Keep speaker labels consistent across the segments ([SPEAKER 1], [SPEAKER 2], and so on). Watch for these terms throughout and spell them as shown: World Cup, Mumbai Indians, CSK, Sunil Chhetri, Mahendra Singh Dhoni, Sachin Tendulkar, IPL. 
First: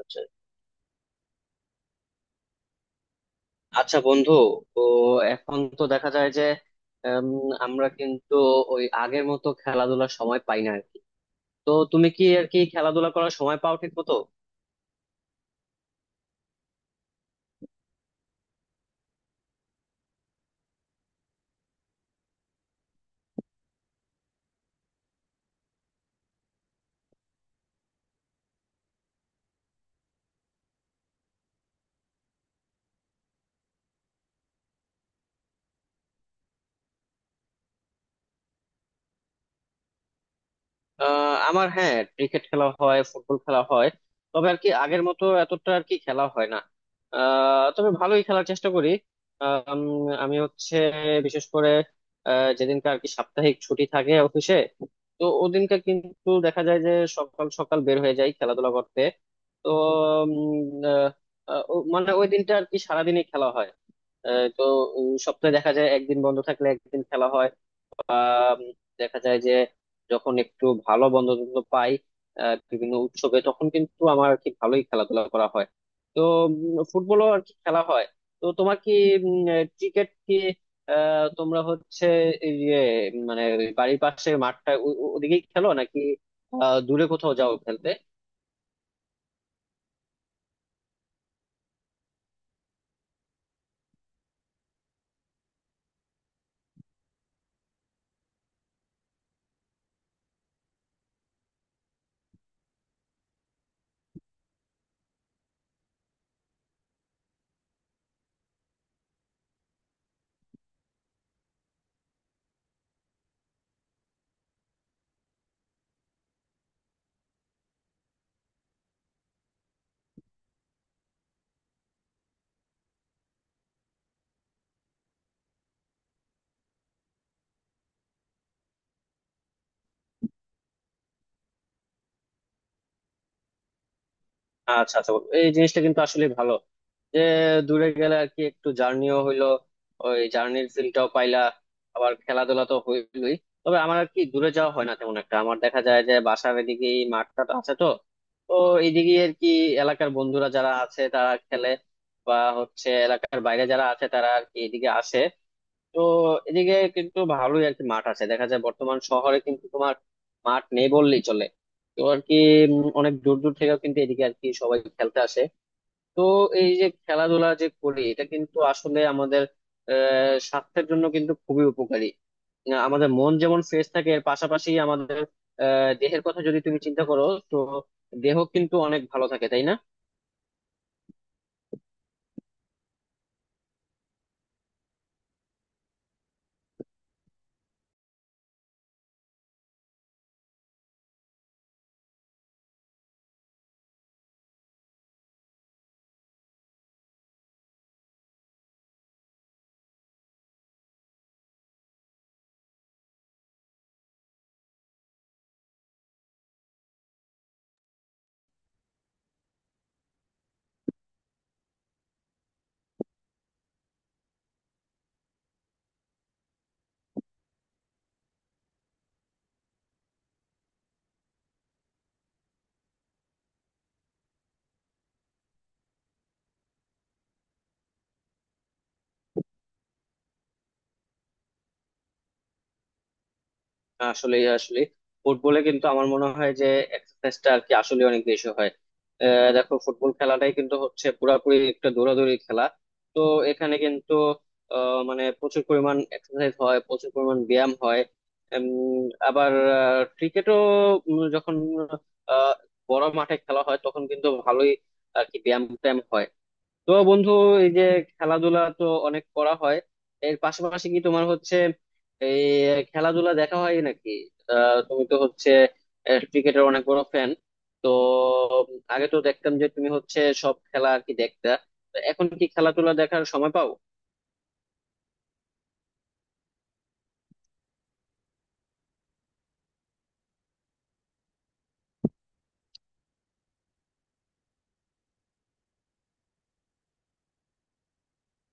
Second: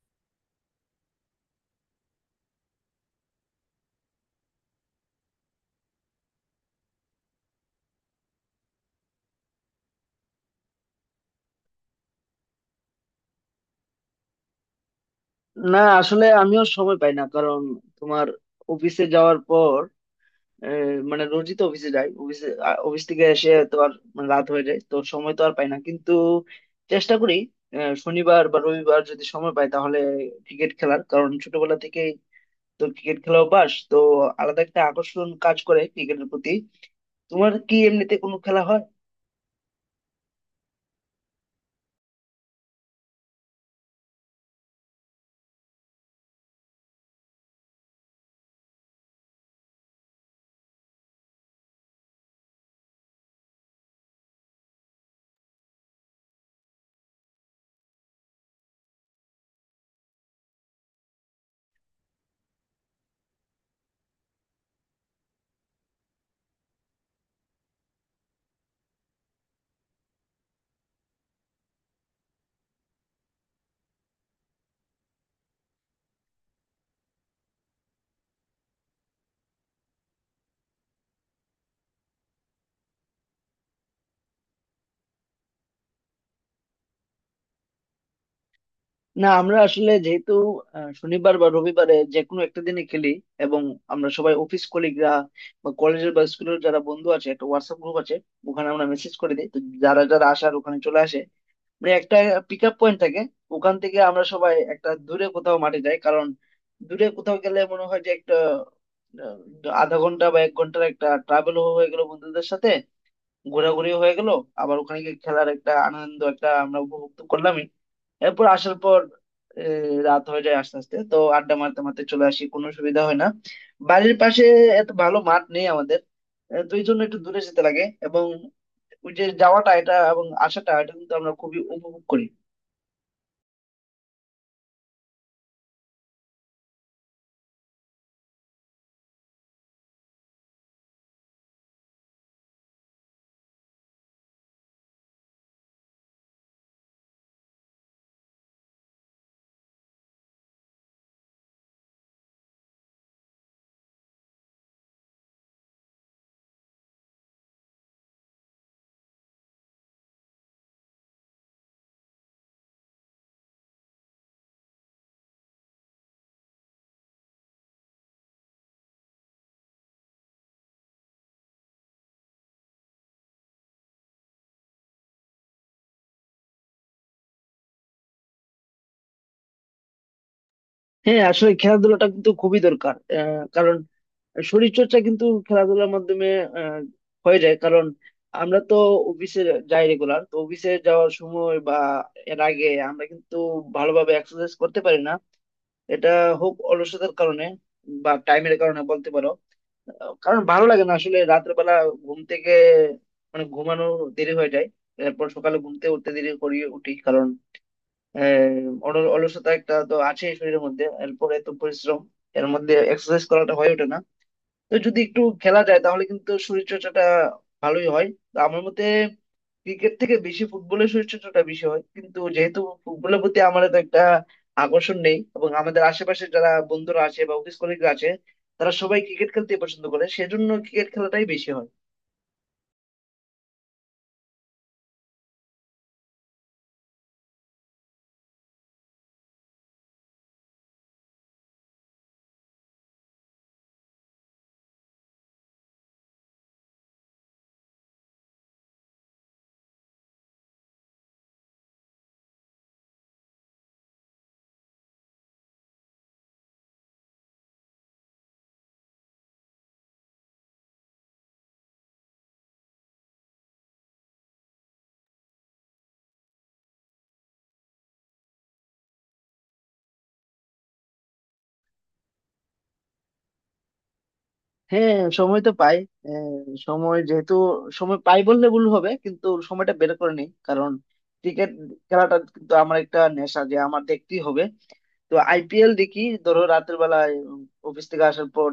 [SPEAKER 1] আচ্ছা, আচ্ছা, বন্ধু। তো এখন তো দেখা যায় যে উম, আমরা কিন্তু ওই আগের মতো খেলাধুলার সময় পাই না আর কি। তো তুমি কি আর কি খেলাধুলা করার সময় পাও ঠিক মতো?
[SPEAKER 2] না, আসলে আমিও সময় পাই না কারণ তোমার অফিসে যাওয়ার পর মানে রোজই তো অফিসে যাই। অফিসে অফিস থেকে এসে তো আর মানে রাত হয়ে যায়, তো সময় তো আর পাই না, কিন্তু চেষ্টা করি শনিবার বা রবিবার যদি সময় পাই তাহলে ক্রিকেট খেলার, কারণ ছোটবেলা থেকেই তো ক্রিকেট খেলা অভ্যাস, তো আলাদা একটা আকর্ষণ কাজ করে ক্রিকেটের প্রতি। তোমার কি এমনিতে কোনো খেলা হয়?
[SPEAKER 1] আমার, হ্যাঁ, ক্রিকেট খেলা হয়, ফুটবল খেলা হয়। তবে আর কি আগের মতো এতটা আর কি খেলা হয় না। তবে ভালোই খেলার চেষ্টা করি। আমি হচ্ছে বিশেষ করে যেদিনকার আর কি সাপ্তাহিক ছুটি থাকে অফিসে, তো ওদিনকার কিন্তু দেখা যায় যে সকাল সকাল বের হয়ে যাই খেলাধুলা করতে। তো উম, আহ, আহ, ও- মানে ওই দিনটা আর কি সারাদিনই খেলা হয়। তো সপ্তাহে দেখা যায় একদিন বন্ধ থাকলে একদিন খেলা হয়। বা দেখা যায় যে যখন একটু ভালো বন্ধু টন্ধু পাই, বিভিন্ন উৎসবে, তখন কিন্তু আমার আর কি ভালোই খেলাধুলা করা হয়। তো ফুটবলও আর কি খেলা হয়। তো তোমার কি ক্রিকেট কি, তোমরা হচ্ছে এই যে মানে বাড়ির পাশে মাঠটা ওদিকেই খেলো নাকি, দূরে কোথাও যাও খেলতে?
[SPEAKER 2] না, আমরা আসলে যেহেতু শনিবার বা রবিবারে যে কোনো একটা দিনে খেলি, এবং আমরা সবাই অফিস কলিগরা বা কলেজের বা স্কুলের যারা বন্ধু আছে, একটা হোয়াটসঅ্যাপ গ্রুপ আছে, ওখানে আমরা মেসেজ করে দিই, তো যারা যারা আসার ওখানে চলে আসে। মানে একটা পিক আপ পয়েন্ট থাকে, ওখান থেকে আমরা সবাই একটা দূরে কোথাও মাঠে যাই, কারণ দূরে কোথাও গেলে মনে হয় যে একটা আহ, আধা ঘন্টা বা এক ঘন্টার একটা ট্রাভেল হয়ে গেল বন্ধুদের সাথে, ঘোরাঘুরি হয়ে গেল, আবার ওখানে গিয়ে খেলার একটা আনন্দ একটা আমরা উপভোগ করলাম। এরপর আসার পর রাত হয়ে যায় আস্তে আস্তে, তো আড্ডা মারতে মারতে চলে আসি, কোনো সুবিধা হয় না। বাড়ির পাশে এত ভালো মাঠ নেই আমাদের, তো এই জন্য একটু দূরে যেতে লাগে, এবং ওই যে যাওয়াটা এটা এবং আসাটা এটা কিন্তু আমরা খুবই উপভোগ করি।
[SPEAKER 1] আচ্ছা, আচ্ছা, এই জিনিসটা কিন্তু আসলে ভালো, যে দূরে গেলে আর কি একটু জার্নিও হইলো, ওই জার্নির ফিলটাও পাইলা, আবার খেলাধুলা তো হইলোই। তবে আমার আর কি দূরে যাওয়া হয় না তেমন একটা। আমার দেখা যায় যে বাসার এদিকে মাঠটা আছে তো। তো এইদিকে আর কি এলাকার বন্ধুরা যারা আছে তারা খেলে, বা হচ্ছে এলাকার বাইরে যারা আছে তারা আর কি এদিকে আসে। তো এদিকে কিন্তু ভালোই আর কি মাঠ আছে দেখা যায়। বর্তমান শহরে কিন্তু তোমার মাঠ নেই বললেই চলে। তো আর কি অনেক দূর দূর থেকেও কিন্তু এদিকে আর কি সবাই খেলতে আসে। তো এই যে খেলাধুলা যে করি, এটা কিন্তু আসলে আমাদের স্বাস্থ্যের জন্য কিন্তু খুবই উপকারী। আমাদের মন যেমন ফ্রেশ থাকে, এর পাশাপাশি আমাদের আহ দেহের কথা যদি তুমি চিন্তা করো, তো দেহ কিন্তু অনেক ভালো থাকে, তাই না?
[SPEAKER 2] হ্যাঁ, আসলে খেলাধুলাটা কিন্তু খুবই দরকার, কারণ শরীর চর্চা কিন্তু খেলাধুলার মাধ্যমে আহ, হয়ে যায়, কারণ আমরা তো অফিসে যাই রেগুলার, তো অফিসে যাওয়ার সময় বা এর আগে আমরা কিন্তু ভালোভাবে এক্সারসাইজ করতে পারি না। এটা হোক অলসতার কারণে বা টাইমের কারণে বলতে পারো, কারণ ভালো লাগে না আসলে। রাতের বেলা ঘুম থেকে মানে ঘুমানো দেরি হয়ে যায়, এরপর সকালে ঘুমতে উঠতে দেরি করি উঠি, কারণ অলসতা একটা তো আছে শরীরের মধ্যে, এরপর এত পরিশ্রম, এর মধ্যে এক্সারসাইজ করাটা হয়ে ওঠে না। তো যদি একটু খেলা যায় তাহলে কিন্তু শরীর চর্চাটা ভালোই হয়। তো আমার মতে ক্রিকেট থেকে বেশি ফুটবলের শরীর চর্চাটা বেশি হয়, কিন্তু যেহেতু ফুটবলের প্রতি আমার তো একটা আকর্ষণ নেই, এবং আমাদের আশেপাশে যারা বন্ধুরা আছে বা অফিস কলিগরা আছে তারা সবাই ক্রিকেট খেলতে পছন্দ করে, সেজন্য ক্রিকেট খেলাটাই বেশি হয়।
[SPEAKER 1] আসলে আসলে ফুটবলে কিন্তু আমার মনে হয় যে এক্সারসাইজটা আর কি আসলে অনেক বেশি হয়। দেখো, ফুটবল খেলাটাই কিন্তু হচ্ছে পুরাপুরি একটা দৌড়াদৌড়ি খেলা। তো এখানে কিন্তু মানে প্রচুর পরিমাণ এক্সারসাইজ হয়, প্রচুর পরিমাণ ব্যায়াম হয়। উম, আবার ক্রিকেটও যখন আহ, বড় মাঠে খেলা হয় তখন কিন্তু ভালোই আর কি ব্যায়াম ট্যায়াম হয়। তো বন্ধু, এই যে খেলাধুলা তো অনেক করা হয়, এর পাশাপাশি কি তোমার হচ্ছে এই খেলাধুলা দেখা হয় নাকি? তুমি তো হচ্ছে ক্রিকেটের অনেক বড় ফ্যান। তো আগে তো দেখতাম যে তুমি হচ্ছে সব খেলা আর কি দেখতা। তো এখন কি খেলাধুলা দেখার সময় পাও?
[SPEAKER 2] হ্যাঁ, সময় তো পাই। আহ, সময় যেহেতু সময় পাই বললে ভুল হবে, কিন্তু সময়টা বের করে নিই, কারণ ক্রিকেট খেলাটা কিন্তু আমার একটা নেশা, যে আমার দেখতেই হবে। তো আইপিএল দেখি, ধরো রাতের বেলায় অফিস থেকে আসার পর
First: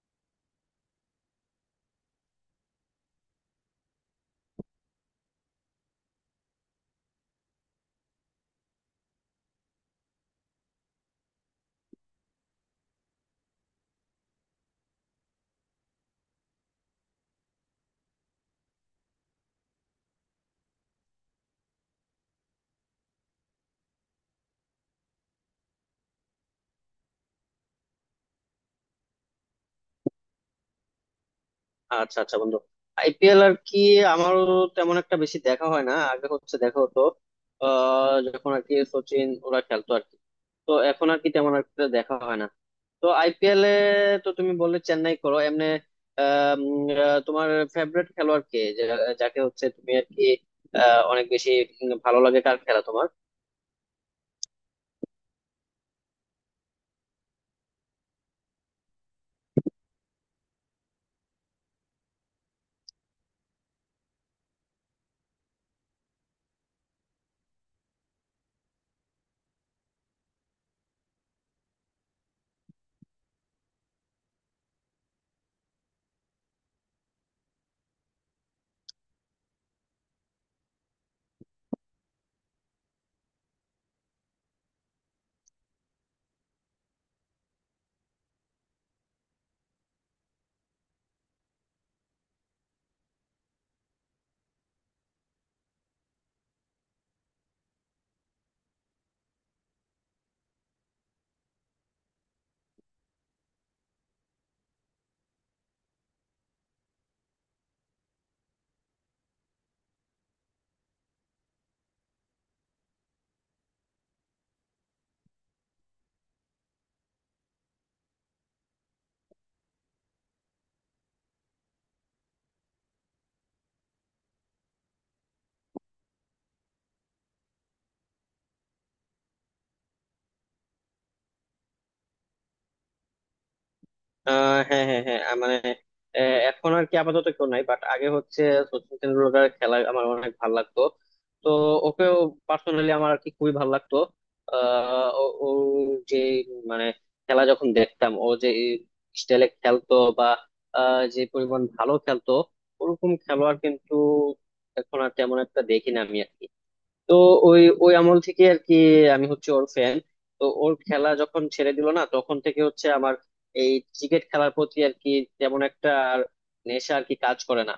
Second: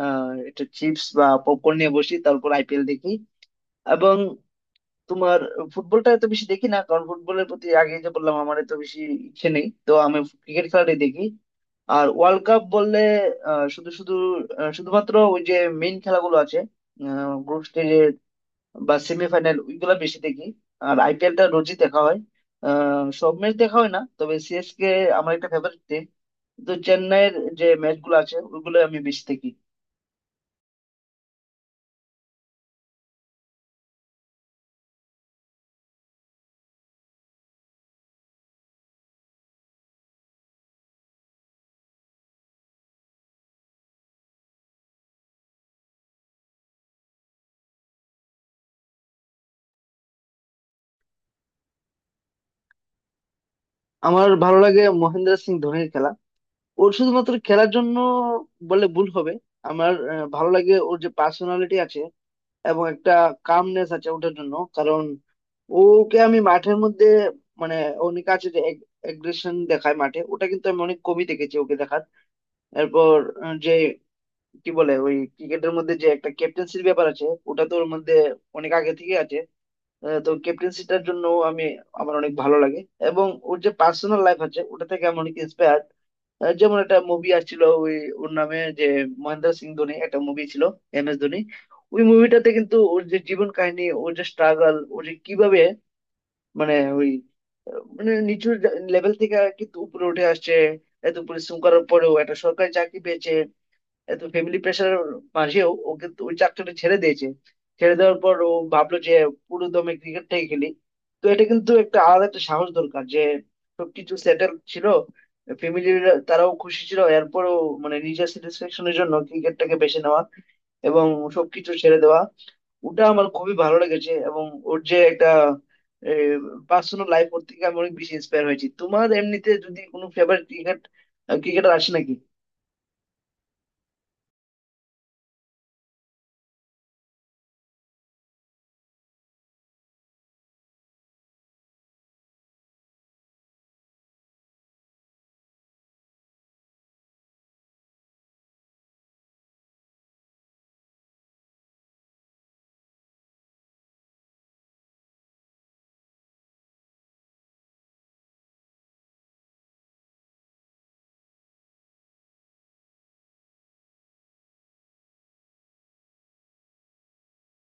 [SPEAKER 2] একটা চিপস বা পপকর্ন নিয়ে বসি, তারপর আইপিএল দেখি। এবং তোমার ফুটবলটা এত বেশি দেখি না, কারণ ফুটবলের প্রতি আগে যে বললাম আমার এত বেশি ইচ্ছে নেই, তো আমি ক্রিকেট খেলাটাই দেখি। আর ওয়ার্ল্ড কাপ বললে আহ, শুধু শুধু আহ, শুধুমাত্র ওই যে মেইন খেলাগুলো আছে গ্রুপ স্টেজের বা সেমিফাইনাল ওইগুলা বেশি দেখি। আর আইপিএলটা রোজই দেখা হয়। সব ম্যাচ দেখা হয় না, তবে সিএসকে আমার একটা ফেভারিট টিম, তো চেন্নাইয়ের যে ম্যাচ গুলো আছে ওইগুলো আমি বেশি দেখি।
[SPEAKER 1] আচ্ছা, আচ্ছা, বন্ধু। আইপিএল আর কি আমারও তেমন একটা বেশি দেখা হয় না, আগে হচ্ছে দেখা হতো। যখন আর কি সচিন ওরা খেলতো আর কি, তো এখন আর কি তেমন একটা দেখা হয় না। তো আইপিএল এ তো তুমি বললে চেন্নাই করো এমনি। তোমার ফেভারিট খেলোয়াড় কে, যাকে হচ্ছে তুমি আর কি অনেক বেশি ভালো লাগে? কার খেলা তোমার?
[SPEAKER 2] আমার ভালো লাগে মহেন্দ্র সিং ধোনির খেলা। ওর শুধুমাত্র খেলার জন্য বলে ভুল হবে, আমার ভালো লাগে ওর যে পার্সোনালিটি আছে এবং একটা কামনেস আছে ওটার জন্য, কারণ ওকে আমি মাঠের মধ্যে মানে অনেক আছে যে এগ্রেশন দেখায় মাঠে, ওটা কিন্তু আমি অনেক কমই দেখেছি ওকে দেখার। এরপর যে কি বলে ওই ক্রিকেটের মধ্যে যে একটা ক্যাপ্টেন্সির ব্যাপার আছে ওটা তো ওর মধ্যে অনেক আগে থেকে আছে। তো ক্যাপ্টেন্সিটার জন্য আমি আমার অনেক ভালো লাগে। এবং ওর যে পার্সোনাল লাইফ আছে ওটা থেকে আমি অনেক ইন্সপায়ার। যেমন একটা মুভি আসছিল ওই ওর নামে, যে মহেন্দ্র সিং ধোনি একটা মুভি ছিল, MS ধোনি। ওই মুভিটাতে কিন্তু ওর যে জীবন কাহিনী, ওর যে স্ট্রাগল, ও যে কিভাবে মানে মানে নিচু লেভেল থেকে কিন্তু উপরে উঠে আসছে, এত পরিশ্রম করার পরেও একটা সরকারি চাকরি পেয়েছে, এত ফ্যামিলি প্রেশারের মাঝেও ওই চাকরিটা ছেড়ে দিয়েছে। ছেড়ে দেওয়ার পর ও ভাবলো যে পুরো দমে ক্রিকেটটাই খেলি। তো এটা কিন্তু একটা আলাদা একটা সাহস দরকার, যে সবকিছু সেটেল ছিল, ফ্যামিলি তারাও খুশি ছিল, এরপরও মানে নিজের স্যাটিসফ্যাকশনের জন্য ক্রিকেটটাকে বেছে নেওয়া এবং সবকিছু ছেড়ে দেওয়া, ওটা আমার খুবই ভালো লেগেছে। এবং ওর যে একটা পার্সোনাল লাইফ ওর থেকে আমি অনেক বেশি ইন্সপায়ার হয়েছি। তোমার এমনিতে যদি কোনো ফেভারিট ক্রিকেটার আসে নাকি?
[SPEAKER 1] হ্যাঁ, হ্যাঁ, হ্যাঁ, মানে এখন আর কি আপাতত কেউ নাই, বাট আগে হচ্ছে সচিন তেন্ডুলকারের খেলা আমার অনেক ভালো লাগতো। তো ওকেও পার্সোনালি আমার আর কি খুবই ভালো লাগতো। ও ও যে মানে, খেলা যখন দেখতাম, ও যে স্টাইলে খেলতো, বা যে পরিমাণ ভালো খেলতো, ওরকম খেলোয়াড় কিন্তু এখন আর তেমন একটা দেখি না আমি আর কি। তো ওই ওই আমল থেকে আর কি আমি হচ্ছে ওর ফ্যান। তো ওর খেলা যখন ছেড়ে দিল না, তখন থেকে হচ্ছে আমার এই ক্রিকেট খেলার প্রতি আর কি তেমন একটা আর নেশা আর কি কাজ করে না।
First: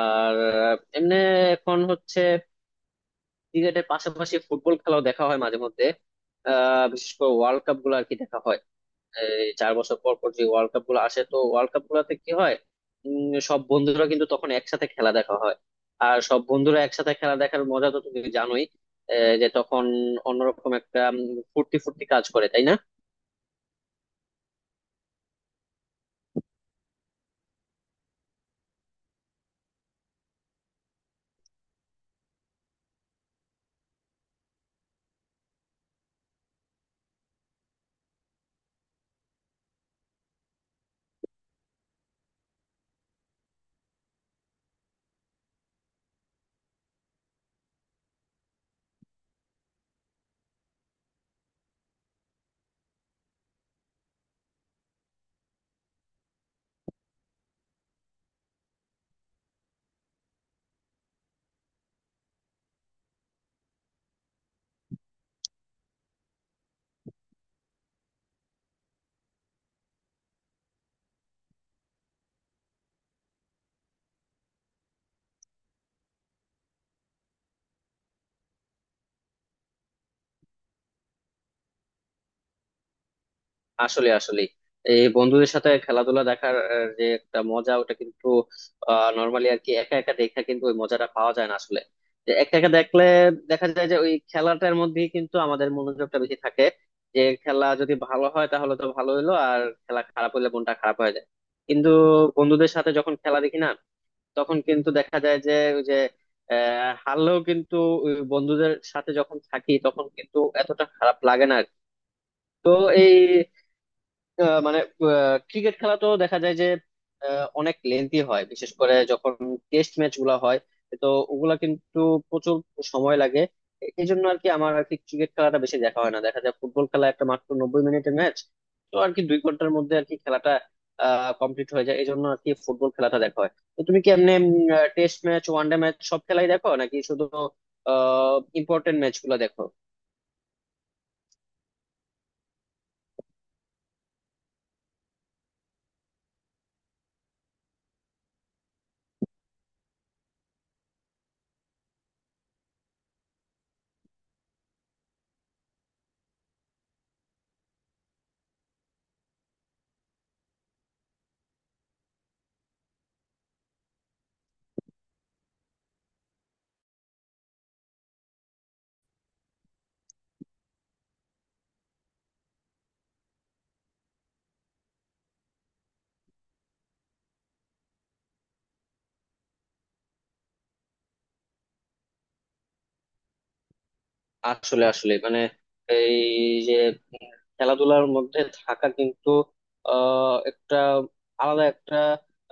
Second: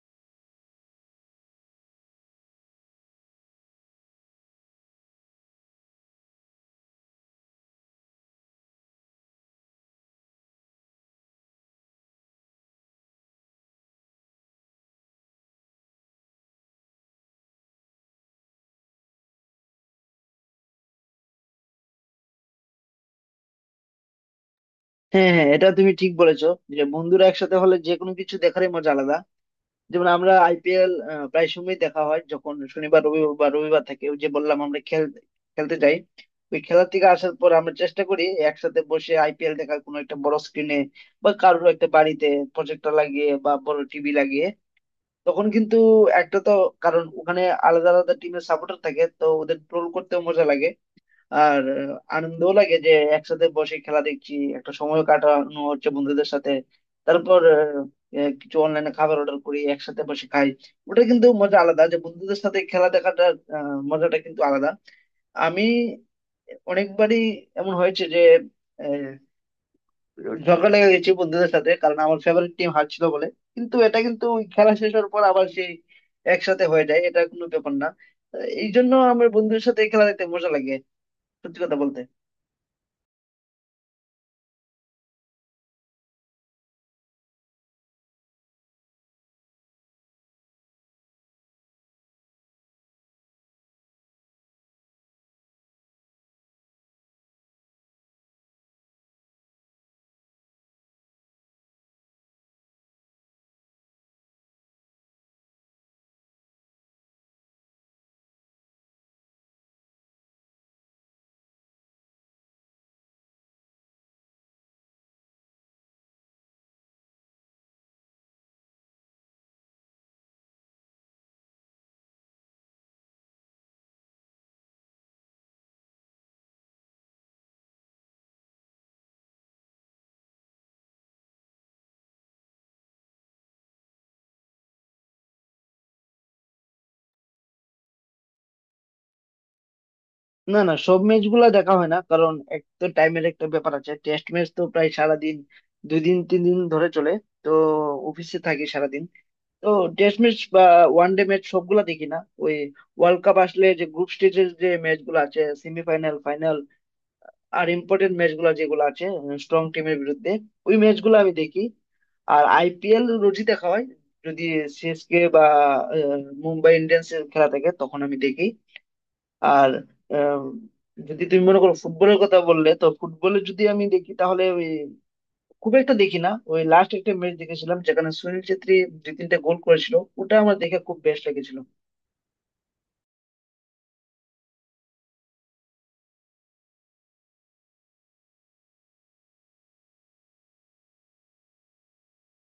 [SPEAKER 1] আর এমনি এখন হচ্ছে ক্রিকেটের পাশাপাশি ফুটবল খেলাও দেখা হয় মাঝে মধ্যে। বিশেষ করে ওয়ার্ল্ড কাপ গুলো আর কি দেখা হয়। এই 4 বছর পর পর যে ওয়ার্ল্ড কাপ গুলো আসে, তো ওয়ার্ল্ড কাপ গুলাতে কি হয়, সব বন্ধুরা কিন্তু তখন একসাথে খেলা দেখা হয়। আর সব বন্ধুরা একসাথে খেলা দেখার মজা তো তুমি জানোই। যে তখন অন্যরকম একটা ফুর্তি ফুর্তি কাজ করে, তাই না?
[SPEAKER 2] হ্যাঁ হ্যাঁ, এটা তুমি ঠিক বলেছো, যে বন্ধুরা একসাথে হলে যে কোনো কিছু দেখারই মজা আলাদা। যেমন আমরা আইপিএল প্রায় সময় দেখা হয়, যখন শনিবার রবিবার বা রবিবার থাকে, ওই যে বললাম আমরা খেলতে যাই, ওই খেলা থেকে আসার পর আমরা চেষ্টা করি একসাথে বসে আইপিএল দেখার, কোনো একটা বড় স্ক্রিনে বা কারোর একটা বাড়িতে প্রজেক্টর লাগিয়ে বা বড় টিভি লাগিয়ে। তখন কিন্তু একটা তো কারণ ওখানে আলাদা আলাদা টিমের সাপোর্টার থাকে, তো ওদের ট্রোল করতেও মজা লাগে, আর আনন্দও লাগে, যে একসাথে বসে খেলা দেখছি, একটা সময় কাটানো হচ্ছে বন্ধুদের সাথে। তারপর কিছু অনলাইনে খাবার অর্ডার করি একসাথে বসে খাই। ওটা কিন্তু মজা আলাদা, যে বন্ধুদের সাথে খেলা দেখাটা মজাটা কিন্তু আলাদা। আমি অনেকবারই এমন হয়েছে যে আহ, ঝগড়া লেগে গেছি বন্ধুদের সাথে, কারণ আমার ফেভারিট টিম হারছিল বলে, কিন্তু এটা কিন্তু ওই খেলা শেষ হওয়ার পর আবার সেই একসাথে হয়ে যায়, এটা কোনো ব্যাপার না। আহ, এই জন্য আমার বন্ধুদের সাথে খেলা দেখতে মজা লাগে, সত্যি কথা বলতে।
[SPEAKER 1] আসলে আসলে এই বন্ধুদের সাথে খেলাধুলা দেখার যে একটা মজা ওটা কিন্তু নর্মালি আর কি একা একা দেখা, কিন্তু ওই মজাটা পাওয়া যায় না আসলে। যে একা একা দেখলে দেখা যায় যে ওই খেলাটার মধ্যেই কিন্তু আমাদের মনোযোগটা বেশি থাকে। যে খেলা যদি ভালো হয় তাহলে তো ভালো হইলো, আর খেলা খারাপ হইলে মনটা খারাপ হয়ে যায়। কিন্তু বন্ধুদের সাথে যখন খেলা দেখি না, তখন কিন্তু দেখা যায় যে ওই যে হারলেও কিন্তু ওই বন্ধুদের সাথে যখন থাকি তখন কিন্তু এতটা খারাপ লাগে না আর কি। তো এই মানে ক্রিকেট খেলা তো দেখা যায় যে অনেক লেন্থি হয়, বিশেষ করে যখন টেস্ট ম্যাচ গুলা হয়। তো ওগুলা কিন্তু প্রচুর সময় লাগে। এই জন্য আর কি আমার আর কি ক্রিকেট খেলাটা বেশি দেখা হয় না, দেখা যায় ফুটবল খেলা একটা মাত্র 90 মিনিটের ম্যাচ। তো আর কি 2 ঘন্টার মধ্যে আর কি খেলাটা কমপ্লিট হয়ে যায়, এই জন্য আর কি ফুটবল খেলাটা দেখা হয়। তো তুমি কি এমনি টেস্ট ম্যাচ, ওয়ানডে ম্যাচ সব খেলাই দেখো নাকি শুধু ইম্পর্টেন্ট ম্যাচ গুলা দেখো?
[SPEAKER 2] না না, সব ম্যাচ গুলা দেখা হয় না, কারণ এক তো টাইমের একটা ব্যাপার আছে। টেস্ট ম্যাচ তো প্রায় সারাদিন, দুই দিন তিন দিন ধরে চলে, তো অফিসে থাকি সারাদিন, তো টেস্ট ম্যাচ বা ওয়ান ডে ম্যাচ সবগুলা দেখি না। ওই ওয়ার্ল্ড কাপ আসলে যে গ্রুপ স্টেজের যে ম্যাচ গুলো আছে, সেমিফাইনাল ফাইনাল আর ইম্পর্টেন্ট ম্যাচ গুলা যেগুলো আছে স্ট্রং টিমের বিরুদ্ধে, ওই ম্যাচ গুলো আমি দেখি। আর আইপিএল রোজই দেখা হয়, যদি সিএসকে বা আহ, মুম্বাই ইন্ডিয়ান্স এর খেলা থাকে তখন আমি দেখি। আর আম, যদি তুমি মনে করো ফুটবলের কথা বললে, তো ফুটবলে যদি আমি দেখি তাহলে ওই খুব একটা দেখি না। ওই লাস্ট একটা ম্যাচ দেখেছিলাম যেখানে সুনীল ছেত্রী দুই তিনটা গোল করেছিল, ওটা আমার দেখে খুব বেশ লেগেছিল।
[SPEAKER 1] আসলে আসলে মানে এই যে উম খেলাধুলার মধ্যে থাকা কিন্তু একটা আলাদা একটা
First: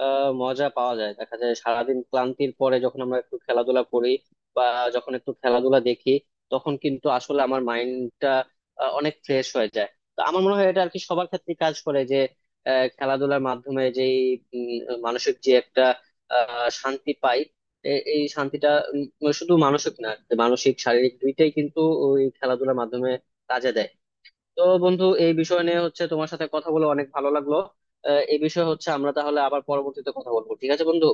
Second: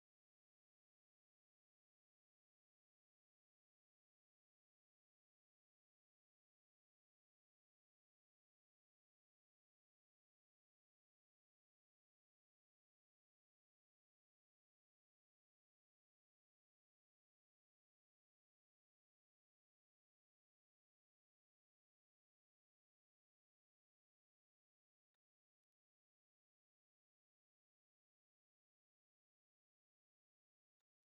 [SPEAKER 1] মজা পাওয়া যায়, দেখা যায় সারাদিন ক্লান্তির পরে যখন আমরা একটু খেলাধুলা করি, বা যখন একটু খেলাধুলা দেখি, তখন কিন্তু আসলে আমার মাইন্ডটা অনেক ফ্রেশ হয়ে যায়। তো আমার মনে হয় এটা আর কি সবার ক্ষেত্রে কাজ করে, যে খেলাধুলার মাধ্যমে যেই মানসিক যে একটা শান্তি পাই, এই শান্তিটা মানে শুধু মানসিক না, মানসিক শারীরিক দুইটাই কিন্তু ওই খেলাধুলার মাধ্যমে কাজে দেয়। তো বন্ধু, এই বিষয় নিয়ে হচ্ছে তোমার সাথে কথা বলে অনেক ভালো লাগলো। এই বিষয়ে হচ্ছে আমরা তাহলে আবার পরবর্তীতে কথা বলবো, ঠিক আছে বন্ধু?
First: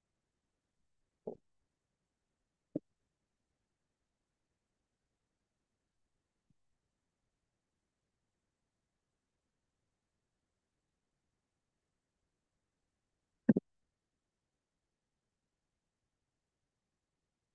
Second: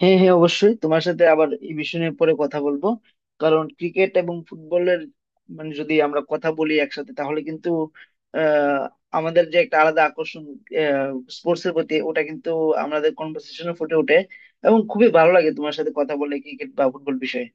[SPEAKER 2] হ্যাঁ হ্যাঁ, অবশ্যই তোমার সাথে আবার এই বিষয় নিয়ে পরে কথা বলবো, কারণ ক্রিকেট এবং ফুটবলের মানে যদি আমরা কথা বলি একসাথে তাহলে কিন্তু আহ আমাদের যে একটা আলাদা আকর্ষণ স্পোর্টস এর প্রতি, ওটা কিন্তু আমাদের কনভার্সেশনে ফুটে ওঠে। এবং খুবই ভালো লাগে তোমার সাথে কথা বলে ক্রিকেট বা ফুটবল বিষয়ে।